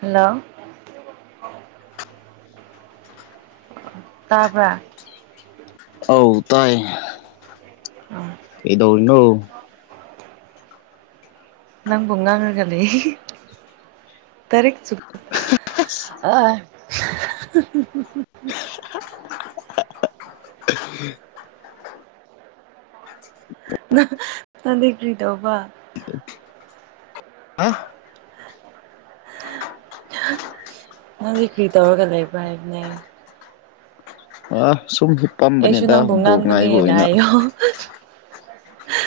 Hello ꯇꯥꯕ꯭ꯔꯥ ꯑꯧ ꯇꯥꯏ ꯀꯩꯗꯧꯔꯤꯅꯣ ꯅꯪꯕꯨ ꯉꯥꯡꯔꯒꯥ ꯂꯩ ꯍꯤ ꯍꯤ [unintelligible] [unintelligible] ꯅꯪ ꯅꯪꯗꯤ ꯀ꯭ꯔꯤ ꯇꯧꯕ ꯑꯥ ꯅꯪꯗꯤ ꯀ꯭ꯔꯤ ꯇꯧꯔꯒ ꯂꯩꯕ꯭ꯔꯥ ꯍꯥꯏꯕꯅꯦ ꯑꯥ ꯁꯨꯝ ꯑꯩꯁꯨ ꯍꯤꯞꯄꯝꯕꯅꯦꯗ ꯅꯪꯕꯨ ꯕꯣꯜ ꯉꯥꯏꯕ ꯉꯥꯡꯕꯅꯦꯅ ꯑꯣꯏꯅ [unintelligible]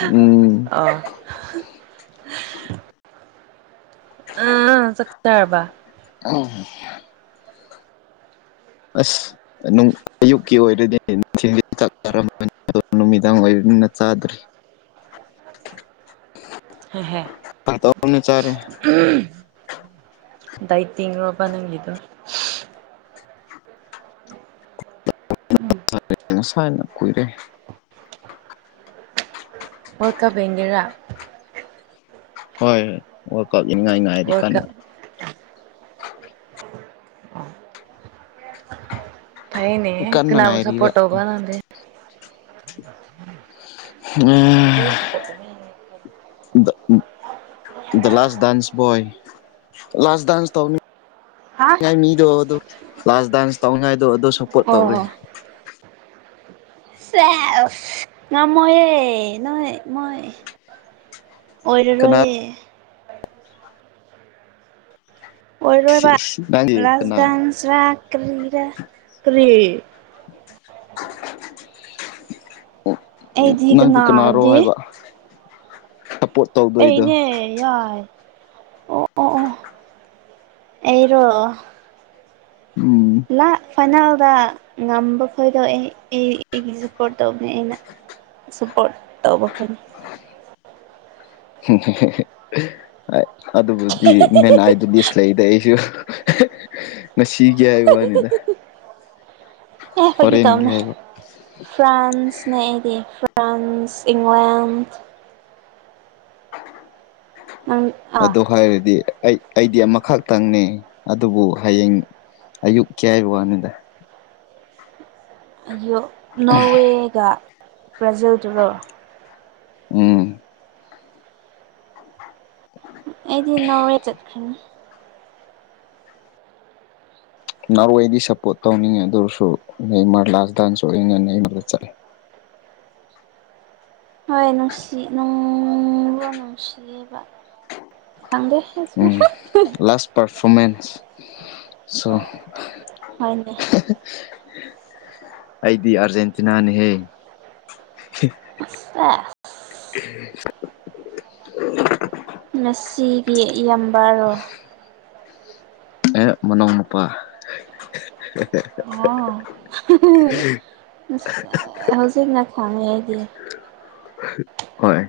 ꯎꯝ ꯑꯥ ꯑꯥ ꯆꯥꯛ ꯆꯥꯔꯕ [unintelligible] ꯑꯁ ꯑꯅꯨꯡ ꯑꯌꯨꯛꯀꯤ ꯑꯣꯏꯔꯗꯤꯅꯦ [unintelligible] ꯅꯨꯃꯤꯗꯥꯡ ꯑꯣꯏꯕꯅꯤꯅ ꯆꯥꯗ꯭ꯔꯤ [unintelligible] ꯐꯥꯒꯤ ꯇꯧꯕꯅꯤ ꯆꯥꯔꯦ ꯎꯝ ꯗꯥꯏꯇꯤꯡꯔꯣꯕ ꯅꯪꯒꯤꯗꯨ ꯎꯝ ꯉꯁꯥꯏꯅ ꯀꯨꯏꯔꯦ ꯋꯥꯜ ꯀꯞ ꯌꯦꯡꯒꯦꯔꯥ ꯍꯣꯏ ꯍꯣꯏ ꯋꯥꯔꯜ ꯀꯞ ꯌꯦꯅꯤꯡꯉꯥꯏꯅꯤꯉꯥꯏꯔꯤ ꯋꯥꯔꯜ ꯀꯞ ꯀꯟꯅ ꯑꯥ ꯐꯩꯌꯦꯅꯦ ꯀꯟꯅ ꯀꯅꯥꯕꯨ ꯉꯥꯏꯔꯤꯕ ꯁꯥꯄꯣꯔꯠ ꯇꯧꯕ ꯅꯪꯗꯤ [unintelligible] [unintelligible] ꯗ ꯂꯥꯁ ꯗꯥꯥꯟꯁ ꯕꯣꯏ ꯂꯥꯁ ꯗꯥꯥꯟꯁ ꯇꯧꯅꯤ ꯍꯥ ꯉꯥꯏ ꯃꯤꯗꯣ ꯑꯗꯨ ꯂꯥꯁ ꯗꯥꯟꯁ ꯇꯧꯅꯤꯉꯥꯏꯗꯣ ꯑꯗꯨ ꯁꯞꯄꯣꯔꯠ ꯑꯣ ꯇꯧꯔꯤ ꯁꯦꯁ ꯉꯝꯃꯣꯏꯌꯦ ꯅꯣꯏ ꯃꯣꯏ ꯀꯅꯥ ꯑꯣꯏꯔꯔꯣꯏꯌꯦ ꯑꯣꯏꯔꯣꯏꯕ ꯅꯪꯗꯤ ꯂꯥꯁ ꯀꯅꯥ ꯗꯟꯁ ꯔ ꯀꯔꯤꯔ ꯀꯔꯤ ꯎꯝ ꯑꯩꯗꯤ ꯀꯅꯥ ꯅꯪꯗꯤ ꯀꯅꯥꯔꯣ ꯍꯥꯏꯕꯗꯤ ꯍꯥꯏꯕ ꯁꯄꯣꯠ ꯑꯩꯅꯦ ꯌꯥꯏ ꯑꯣ ꯑꯣ ꯑꯣ ꯑꯩꯔꯣ ꯎꯝ ꯂꯥ ꯐꯥꯏꯅꯜꯗ ꯉꯝꯕ ꯈꯣꯏꯗꯣꯑꯦ ꯑꯩ ꯑꯩꯒꯤ ꯁꯞꯄꯣꯔꯠ ꯇꯧꯕꯅꯦ ꯑꯩꯅ ꯁꯄꯣꯔꯠ ꯇꯧꯕ ꯐꯅꯤ ꯍꯨꯝ ꯍꯦ ꯍꯦ ꯍꯦ ꯍꯍ ꯑꯗꯨꯕꯨꯗꯤ ꯃꯦꯟ ꯑꯥꯏꯗꯨꯗꯤ ꯂꯩꯗ ꯑꯩꯁꯨ ꯉꯁꯤꯒꯤ ꯍꯥꯏꯕ ꯋꯥꯅꯤꯗ ꯑꯦ ꯐꯥꯒꯤ ꯍꯣꯔꯦꯟꯒꯤ ꯇꯧꯕꯅꯦ ꯍꯥꯏꯕ ꯐ꯭ꯔꯥꯟꯁꯅꯦ ꯑꯩꯗꯤ ꯐ꯭ꯔꯥꯟꯁ ꯏꯪꯂꯦꯟ ꯅꯪ ꯑꯥ ꯑꯗꯨ ꯍꯥꯏꯔꯗꯤ ꯑꯩ ꯑꯩꯗꯤ ꯑꯃꯈꯇꯪꯅꯤ ꯑꯗꯨꯕꯨ ꯍꯌꯦꯡ ꯑꯌꯨꯛꯀꯤ ꯍꯥꯏꯕ ꯋꯥꯅꯤꯗ ꯑꯩꯌꯨꯛ ꯅꯣꯔꯋꯦꯒ ꯕ꯭ꯔꯥꯖꯤꯜꯗꯨꯔꯣ ꯎꯝ ꯑꯩꯗꯤ ꯅꯣꯔꯋꯦ ꯆꯠꯈꯔꯅꯤ ꯅꯣꯔꯋꯦꯗꯤ ꯁꯞꯄꯣꯔꯠ ꯇꯧꯅꯤꯡꯉꯦ ꯑꯗꯨ ꯑꯣꯏꯔꯁꯨ ꯅꯦꯃꯔ ꯂꯥꯁ ꯗꯥꯟꯁꯨ ꯑꯣꯏꯔꯅꯤꯅ ꯑꯩ ꯑꯗꯨꯗ ꯆꯠꯂꯦ ꯍꯣꯏ ꯅꯨꯡꯁꯤ ꯅꯨꯡ ꯂꯣ ꯅꯨꯡꯁꯤꯌꯦꯕ ꯈꯪꯗꯦ ꯑꯩꯁꯨ ꯎꯝ ꯂꯥꯁ ꯄꯔꯐꯣꯔꯃꯦꯟꯁ ꯁꯣ ꯍꯣꯏꯅꯦ ꯑꯩꯗꯤ ꯑꯥꯔꯖꯦꯟꯇꯤꯅꯥꯅꯤꯍꯦ꯫ ꯑꯥ [inaudible] ꯉꯁꯤꯒꯤ ꯏꯌꯝꯕꯥꯔꯣ ꯑꯦ ꯃꯅꯣꯎꯅꯨꯄꯥ ꯍꯦꯍꯦꯍꯦ ꯑꯁ ꯍꯧꯖꯤꯛꯅ ꯈꯪꯉꯦ ꯑꯩꯗꯤ ꯍꯣꯏ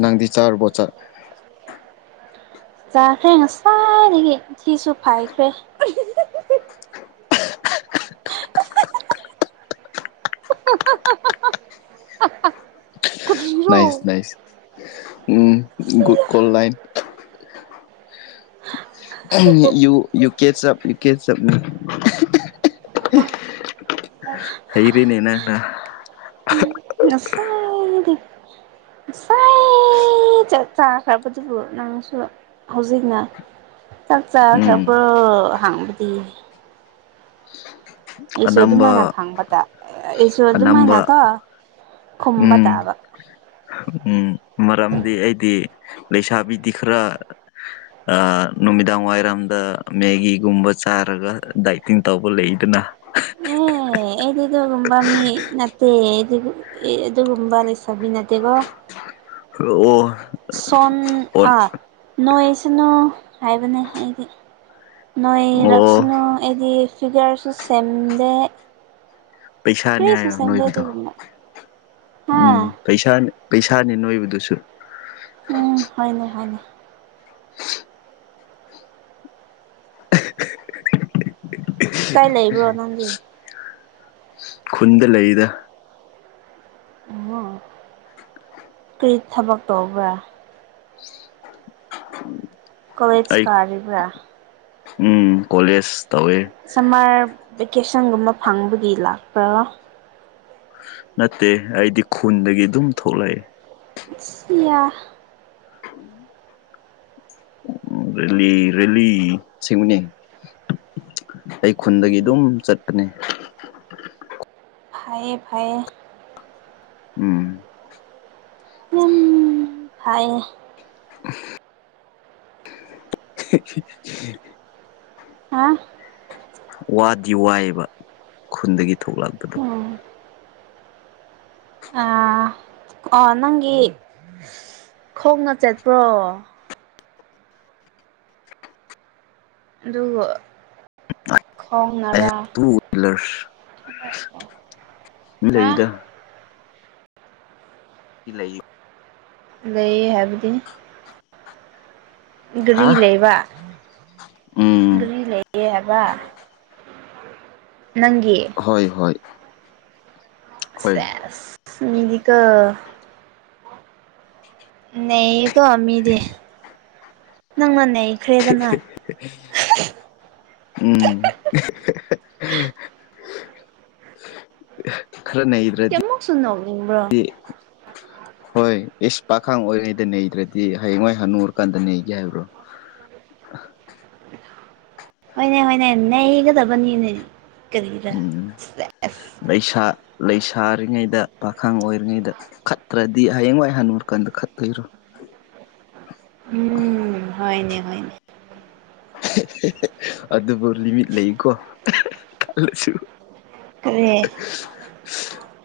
ꯅꯪꯗꯤ ꯆꯥꯔꯕꯣ ꯆꯥꯛ ꯆꯈ꯭ꯔꯦ ꯉꯁꯥꯏꯗꯒꯤ ꯊꯤꯁꯨ ꯐꯥꯏꯈ꯭ꯔꯦ꯫ ꯀꯔꯤꯔꯥ꯫ ꯅꯥꯏꯁ ꯅꯥꯏꯁ ꯎꯝ ꯒꯨꯠ ꯀꯣꯜ ꯂꯥꯏꯟ꯫ ꯑꯍꯝ ꯌꯨ ꯌꯨ ꯀꯦꯆꯑꯞ ꯌꯨ ꯀꯦꯆꯑꯞꯅꯦ ꯍꯩꯔꯤꯅꯦ ꯅꯪꯅ ꯉꯁꯥꯏ ꯗꯤ [unintelligible] ꯉꯁꯥꯏ꯫ ꯆꯥꯛ ꯆꯥꯈ꯭ꯔꯕꯗꯨꯕꯨ ꯅꯪꯁꯨ ꯍꯧꯖꯤꯛꯅ꯫ ꯆꯥꯛ ꯎꯝ ꯆꯥꯈ꯭ꯔꯕꯔꯣ ꯍꯥꯡꯕꯗꯤ꯫ ꯑꯩꯁꯨ ꯑꯗꯨꯃꯥꯏꯅ ꯑꯅꯝꯕ ꯈꯥꯡꯕ ꯇꯥ ꯑꯩꯁꯨ ꯑꯅꯝꯕ ꯑꯗꯨꯃꯥꯏꯅꯀꯣ ꯈꯨꯝꯕ ꯎꯝ ꯇꯥꯕ꯫ ꯎꯝ ꯃꯔꯝꯗꯤ ꯑꯩꯗꯤ ꯂꯩꯁꯥꯕꯤꯗꯤ ꯈꯔ ꯑꯥ ꯅꯨꯃꯤꯗꯥꯡ ꯋꯥꯏꯔꯝꯗ ꯃꯦꯒꯤꯒꯨꯝꯕ ꯆꯥꯔꯒ ꯗꯥꯏꯇꯤꯡ ꯇꯧꯕ ꯂꯩꯗꯅ꯫ ꯑꯍ [unintelligible] ꯑꯦ ꯑꯩꯗꯤ ꯑꯗꯨꯒꯨꯝꯕ ꯃꯤ ꯅꯠꯇꯦ ꯑꯩꯗꯤ ꯑꯗꯨꯒꯨꯝꯕ ꯂꯩꯁꯕꯤ ꯅꯠꯇꯦꯀꯣ꯫ ꯑꯣ ꯁꯣꯟ ꯑꯣꯟ ꯑꯥ ꯅꯣꯏꯁꯅꯨ ꯍꯥꯏꯕꯅꯦ ꯑꯩꯗꯤ꯫ ꯑꯣ ꯅꯣꯏꯔꯛꯁꯅꯨ ꯑꯩꯗꯤ ꯐꯤꯒꯔꯁꯨ ꯁꯦꯝꯗꯦ꯫ ꯄꯩꯁꯥꯅꯤ ꯀꯔꯤꯁꯨ ꯍꯥꯏꯌꯣ ꯁꯦꯝꯗꯦ ꯅꯣꯏꯕꯗꯣ ꯑꯗꯨꯒꯨꯝꯕ ꯍꯥ ꯎꯝ꯫ ꯄꯩꯁꯥꯅ ꯄꯩꯁꯥꯅꯤ ꯅꯣꯏꯕꯗꯨꯁꯨ꯫ ꯍꯥꯏꯅꯦ ꯍꯥꯏꯅꯦ꯫ [inaudible] ꯑꯍ ꯑꯍ ꯀꯥꯏ ꯂꯩꯕ꯭ꯔꯣ ꯅꯪꯗꯤ꯫ ꯈꯨꯟꯗ ꯂꯩꯗ꯫ ꯑꯣ ꯀꯔꯤ ꯊꯕꯛ ꯇꯧꯕ꯭ꯔꯥ꯫ ꯀꯣꯂꯦꯁ ꯑꯩ ꯀꯥꯔꯤꯕ꯭ꯔꯥ꯫ ꯎꯝ ꯀꯣꯂꯦꯖ ꯇꯧꯋꯦ꯫ ꯁꯝꯃꯔ ꯚꯦꯀꯦꯁꯟꯒꯨꯝꯕ ꯐꯪꯕꯒꯤ ꯂꯥꯛꯄ꯭ꯔꯥ꯫ ꯅꯠꯇꯦ ꯑꯩꯗꯤ ꯈꯨꯟꯗꯒꯤ ꯑꯗꯨꯝ ꯊꯣꯛꯂꯛꯑꯦ꯫ ꯁꯤꯌꯥ ꯎꯝ [unintelligible] ꯎꯝ ꯔꯦꯂꯤ ꯔꯦꯂꯤ ꯑꯁꯦꯡꯕꯅꯦ꯫ ꯑꯩ ꯈꯨꯟꯗꯒꯤ ꯑꯗꯨꯝ ꯆꯠꯄꯅꯦ꯫ ꯐꯩꯌꯦ ꯐꯩꯌꯦ꯫ ꯎꯝ ꯌꯥꯝ ꯐꯥꯏꯌꯦ ꯎꯝ ꯑꯍꯦ [unintelligible] ꯍꯥ ꯋꯥꯗꯤ ꯋꯥꯏꯑꯕ ꯈꯨꯟꯗꯒꯤ ꯊꯣꯛꯂꯛꯄꯗꯣ꯫ ꯎꯝ ꯑꯥ ꯑ ꯅꯪꯒꯤ ꯈꯣꯡꯅ ꯆꯠꯄ꯭ꯔꯣ꯫ ꯑꯗꯨꯕꯨ ꯑꯩ ꯈꯣꯡꯅꯔꯥ ꯇꯨ ꯋꯤꯂꯔꯁ ꯍꯥ ꯂꯩꯗ ꯏ ꯂꯩꯌꯨ ꯂꯩꯌꯦ ꯍꯥꯏꯕꯗꯤ ꯍꯥ ꯒꯔꯤ ꯂꯩꯕ ꯎꯝ ꯒꯔꯤ ꯂꯩꯌꯦ ꯍꯥꯏꯕ ꯅꯪꯒꯤ ꯍꯣꯏ ꯍꯣꯏ ꯍꯣꯏ ꯁꯦꯁ ꯃꯤꯗꯤꯀꯣ ꯅꯩꯌꯦꯀꯣ ꯃꯤꯗꯤ ꯅꯪꯅ ꯅꯩꯈ꯭ꯔꯦꯗꯅ [unintelligible] ꯎꯝ [unintelligible] ꯈꯔ ꯅꯩꯗ꯭ꯔ ꯃꯨꯛꯁꯨ ꯅꯣꯛꯅꯤꯡꯕ꯭ꯔꯣ ꯍꯣꯏ ꯏꯁ ꯄꯥꯈꯪ ꯑꯣꯏꯔꯉꯩꯗ ꯅꯩꯗ꯭ꯔꯗꯤ ꯍꯌꯦꯡꯋꯥꯏ ꯍꯅꯨꯔꯀꯥꯟꯗ ꯅꯩꯒꯦ ꯍꯥꯏꯕ꯭ꯔꯣ ꯍꯣꯏꯅꯦ ꯍꯣꯏꯅꯦ ꯅꯩꯒꯗꯕꯅꯤꯅꯦ ꯀꯔꯤꯔ ꯎꯝ ꯁꯦꯁ ꯂꯩꯁꯥ ꯂꯩꯁꯥꯔꯤꯉꯩꯗ ꯄꯥꯈꯪ ꯑꯣꯏꯔꯤꯉꯩꯗ ꯈꯠꯇ꯭ꯔꯗꯤ ꯍꯌꯦꯡꯋꯥꯏ ꯍꯟꯅꯨꯔꯀꯥꯟꯗ ꯈꯠꯇꯣꯏꯔꯣ ꯎꯝ ꯍꯣꯏꯅꯦ ꯍꯣꯏꯅꯦ ꯑꯗꯨꯕꯨ ꯂꯤꯃꯤꯠ ꯂꯩꯌꯦꯀꯣ ꯈꯜꯂꯁꯨ ꯀꯔꯤ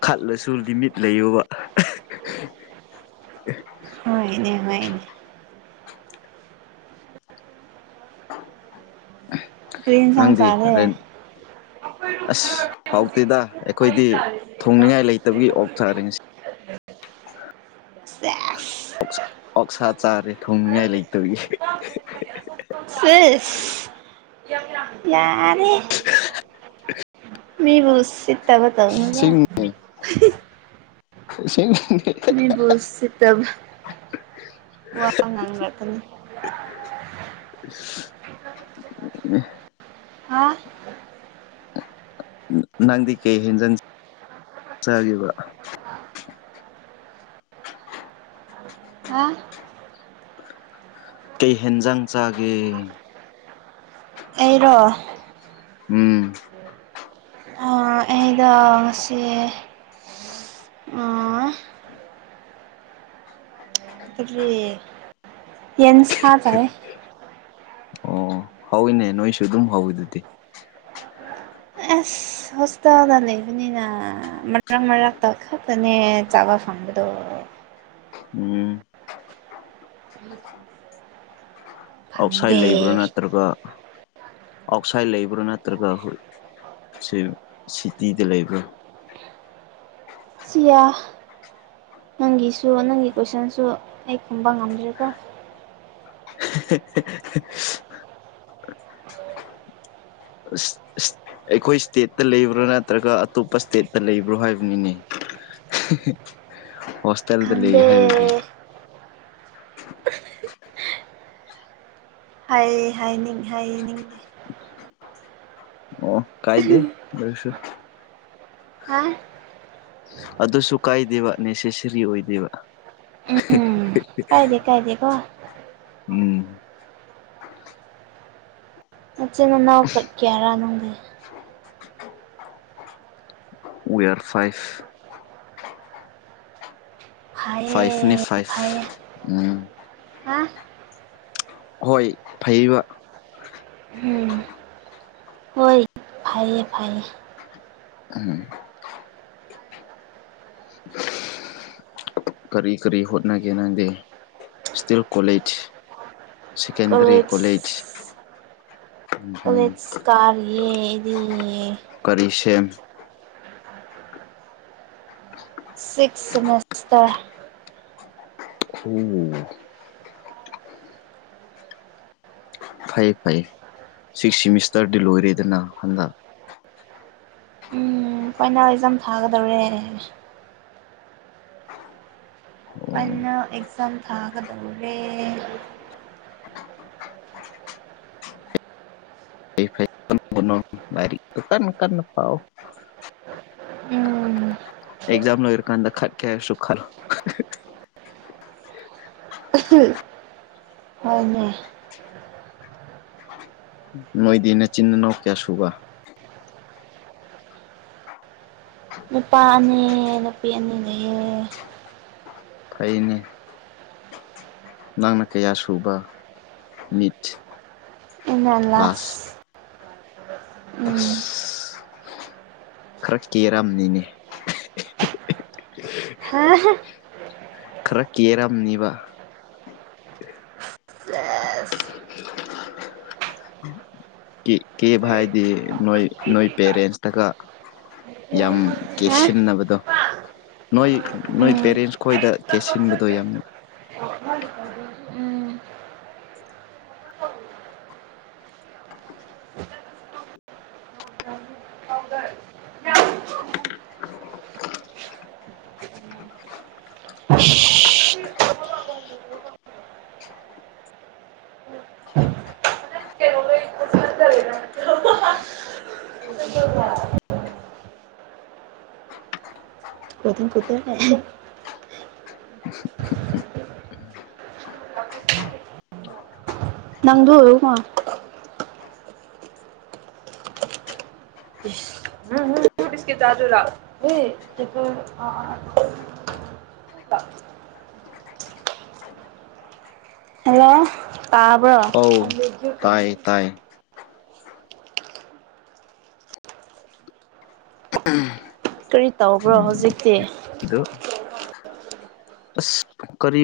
ꯈꯠꯂꯁꯨ ꯂꯤꯃꯤꯠ ꯂꯩꯌꯣꯕ ꯍꯣꯏꯅꯦ ꯍꯣꯏꯅꯦ [unintelligible] ꯀ꯭ꯔꯤ ꯑꯦꯟꯁꯥꯡ ꯅꯪꯗꯤ ꯆꯥꯔꯦ ꯍꯣꯔꯦꯟ ꯑꯁ ꯍꯥꯎꯇꯦꯗ ꯑꯩꯈꯣꯏꯗꯤ ꯊꯣꯡꯅꯤꯡꯉꯥꯏ ꯂꯩꯇꯕꯒꯤ ꯑꯣꯛ ꯆꯥꯔꯦ ꯉꯁꯤ ꯁꯦꯁ ꯑꯣꯛꯁꯥ ꯆꯥꯔꯦ ꯊꯣꯡꯅꯤꯡꯉꯥꯏ ꯂꯩꯇꯕꯒꯤ ꯁꯤꯁ ꯌꯥꯔꯦ [unintelligible] ꯃꯤꯕꯨ ꯎꯁꯤꯠꯇꯕ ꯇꯧꯅꯨꯗ ꯁꯤꯡ ꯑꯁꯦꯡꯕꯩꯅꯦ ꯃꯤꯕꯨ ꯎꯁꯤꯠꯇꯕꯥ ꯋꯥ ꯉꯥꯡꯔꯛꯀꯅꯤ ꯍꯥ ꯅꯪꯗꯤ ꯀꯩ ꯍꯦꯟꯖꯥꯡ ꯆꯥꯒꯦꯕ ꯍꯥ ꯀꯩ ꯍꯦꯟꯖꯥꯡ ꯆꯥꯒꯦ ꯑꯩꯔꯣ ꯎꯝ ꯑ ꯑꯩꯗꯣ ꯉꯁꯤ ꯑꯥ ꯀꯔꯤ ꯌꯦꯟꯁꯥ ꯆꯥꯏꯌꯦ ꯑꯣ ꯍꯥꯥꯎꯋꯤꯅꯦ ꯅꯣꯏꯁꯨ ꯑꯗꯨꯝ ꯍꯥꯥꯎꯋꯤꯗꯨꯗꯤ ꯑꯁ ꯍꯣꯁꯇꯦꯜꯗ ꯂꯩꯕꯅꯤꯅ ꯃꯔꯛ ꯃꯔꯛꯇ ꯈꯛꯇꯅꯦ ꯆꯥꯕ ꯐꯪꯕꯗꯣ ꯎꯝ ꯑꯥꯎꯠꯁꯥꯏꯠ ꯂꯩꯕ꯭ꯔꯥ ꯐꯪꯗꯦ ꯅꯠꯇ꯭ꯔꯒ ꯑꯥꯎꯠꯁꯥꯏꯠ ꯂꯩꯕ꯭ꯔꯥ ꯅꯠꯇ꯭ꯔꯒ ꯁꯤ ꯁꯤꯇꯤꯗ ꯂꯩꯕ꯭ꯔꯥ ꯁꯤꯌꯥ ꯅꯪꯒꯤꯁꯨ ꯅꯪꯒꯤ ꯀꯣꯏꯁꯟꯁꯨ ꯑꯩ ꯈꯨꯝꯕ ꯉꯝꯗ꯭ꯔꯦꯀꯣ [unintelligible] ꯑꯁ ꯑꯁ ꯑꯩꯈꯣꯏ ꯏꯁꯇꯦꯠꯇ ꯂꯩꯕ꯭ꯔꯥ ꯅꯠꯇ꯭ꯔꯒ ꯑꯇꯣꯞꯄ ꯏꯁꯇꯦꯠꯇ ꯂꯩꯕ꯭ꯔꯣ ꯍꯥꯏꯕꯅꯤꯅꯦ ꯍꯣꯁꯇꯦꯜꯗ ꯂꯩ ꯍꯥꯏꯕꯒꯤ ꯈꯪꯗꯦ ꯍꯥꯏ ꯍꯥꯏꯅꯤꯡ ꯍꯥꯏꯅꯤꯡ ꯑꯣ ꯀꯥꯏꯗꯦ ꯑꯗꯨ ꯑꯣꯏꯔꯁꯨ ꯍꯥ ꯑꯗꯨꯁꯨ ꯀꯥꯏꯗꯦꯕ ꯅꯦꯁꯦꯁꯔꯤ ꯑꯣꯏꯗꯦꯕ ꯎꯝ ꯀꯥꯏꯗꯦ ꯀꯥꯏꯗꯦꯀꯣ ꯎꯝ ꯃꯆꯤꯟꯅꯥꯎ ꯀꯠꯀꯦꯔꯥ ꯅꯅꯨꯡꯗꯤꯦ ꯎꯔ ꯐꯥꯏꯚ ꯐꯩꯌꯦ ꯐꯥꯏꯚꯅꯦ ꯐꯥꯏꯚ ꯐꯩꯌꯦ ꯎꯝ ꯍꯥ ꯍꯣꯏ ꯐꯩꯕ ꯎꯝ ꯐꯌꯦ ꯐꯥꯏ ꯑ ꯀꯔꯤ ꯀꯔꯤ ꯍꯣꯠꯅꯒꯦ ꯅꯪꯗꯤ ꯏꯁꯇꯤꯜ ꯀꯣꯂꯦꯖ ꯁꯦꯀꯦꯟꯗꯔꯤ ꯀꯣꯂꯦꯖ ꯎꯝ ꯀꯂꯦꯁ ꯀꯥꯦꯗꯤ ꯀꯔꯤꯁ ꯁꯤꯛꯁ ꯁꯁꯇꯔ ꯍꯝ ꯐꯩ ꯐꯩ ꯁꯤꯛꯁ ꯁꯤꯃꯤꯁꯇꯔꯗꯤ ꯂꯣꯏꯔꯦꯗꯅ ꯍꯟꯗꯛ ꯎꯝ ꯐꯣꯏꯅꯥꯜ ꯑꯩꯖꯝ ꯊꯥꯒꯗꯧꯔꯦꯅꯦ ꯍꯥꯏꯅꯦ ꯑꯣ ꯩꯅ ꯑꯦꯛꯁꯥꯝ ꯊꯥꯒꯗꯔꯦ ꯀꯩꯅ ꯀꯟꯅ ꯄꯥꯑꯣ ꯎꯝ ꯑꯦꯛꯖꯥꯝ ꯂꯣꯏꯔꯀꯥꯟꯗ ꯈꯠ ꯀꯦ ꯍꯥꯏꯁꯨ ꯈꯜ ꯍꯅꯦ ꯃꯣꯏꯗꯤ ꯅꯆꯤꯤꯟꯅꯣ ꯀꯌꯥ ꯁꯨꯕ ꯅꯨꯄꯥ ꯑꯅꯤ ꯅꯨꯄꯤ ꯑꯅꯤ ꯂꯩꯌꯦ ꯐꯩꯅꯤ ꯅꯪꯅ ꯀꯌꯥ ꯁꯨꯕ ꯃꯤꯠ ꯏ ꯂꯥꯁ ꯎꯝ ꯑꯁ ꯈꯔ ꯀꯦꯔꯝꯅꯤꯅꯦ ꯍꯥ ꯈꯔ ꯀꯦꯔꯝꯅꯤꯕ ꯁꯦꯁ ꯀ ꯀꯦꯕ ꯍꯥꯏꯗꯤ ꯅꯣꯏ ꯅꯣꯏ ꯄꯦꯔꯦꯟꯁꯇꯒ ꯌꯥꯝ ꯍꯥ ꯀꯦꯛꯁꯤꯟꯅꯕꯗꯣ ꯅꯣꯏ ꯅꯣꯏ ꯎꯝ ꯄꯦꯔꯦꯟꯁ ꯈꯣꯏꯗ ꯀꯦꯁꯤꯟꯕꯗꯣ ꯌꯥꯝꯅ ꯎꯝ ꯀꯊ ꯀꯊ ꯅꯪꯗ ꯑꯣꯏ ꯇꯁ ꯎꯝꯝ ꯁꯀꯤ ꯆꯥꯖꯨꯔ ꯀꯆ ꯍꯜꯂꯣ ꯇꯥꯕ꯭ꯔꯣ ꯑꯧ ꯇꯥꯏ ꯇꯥꯏ ꯀꯔꯤ ꯇꯧꯕ꯭ꯔꯣ ꯎꯝ ꯍꯧꯖꯤꯛꯇꯤ ꯑꯗꯣ ꯑꯁ ꯀꯔꯤ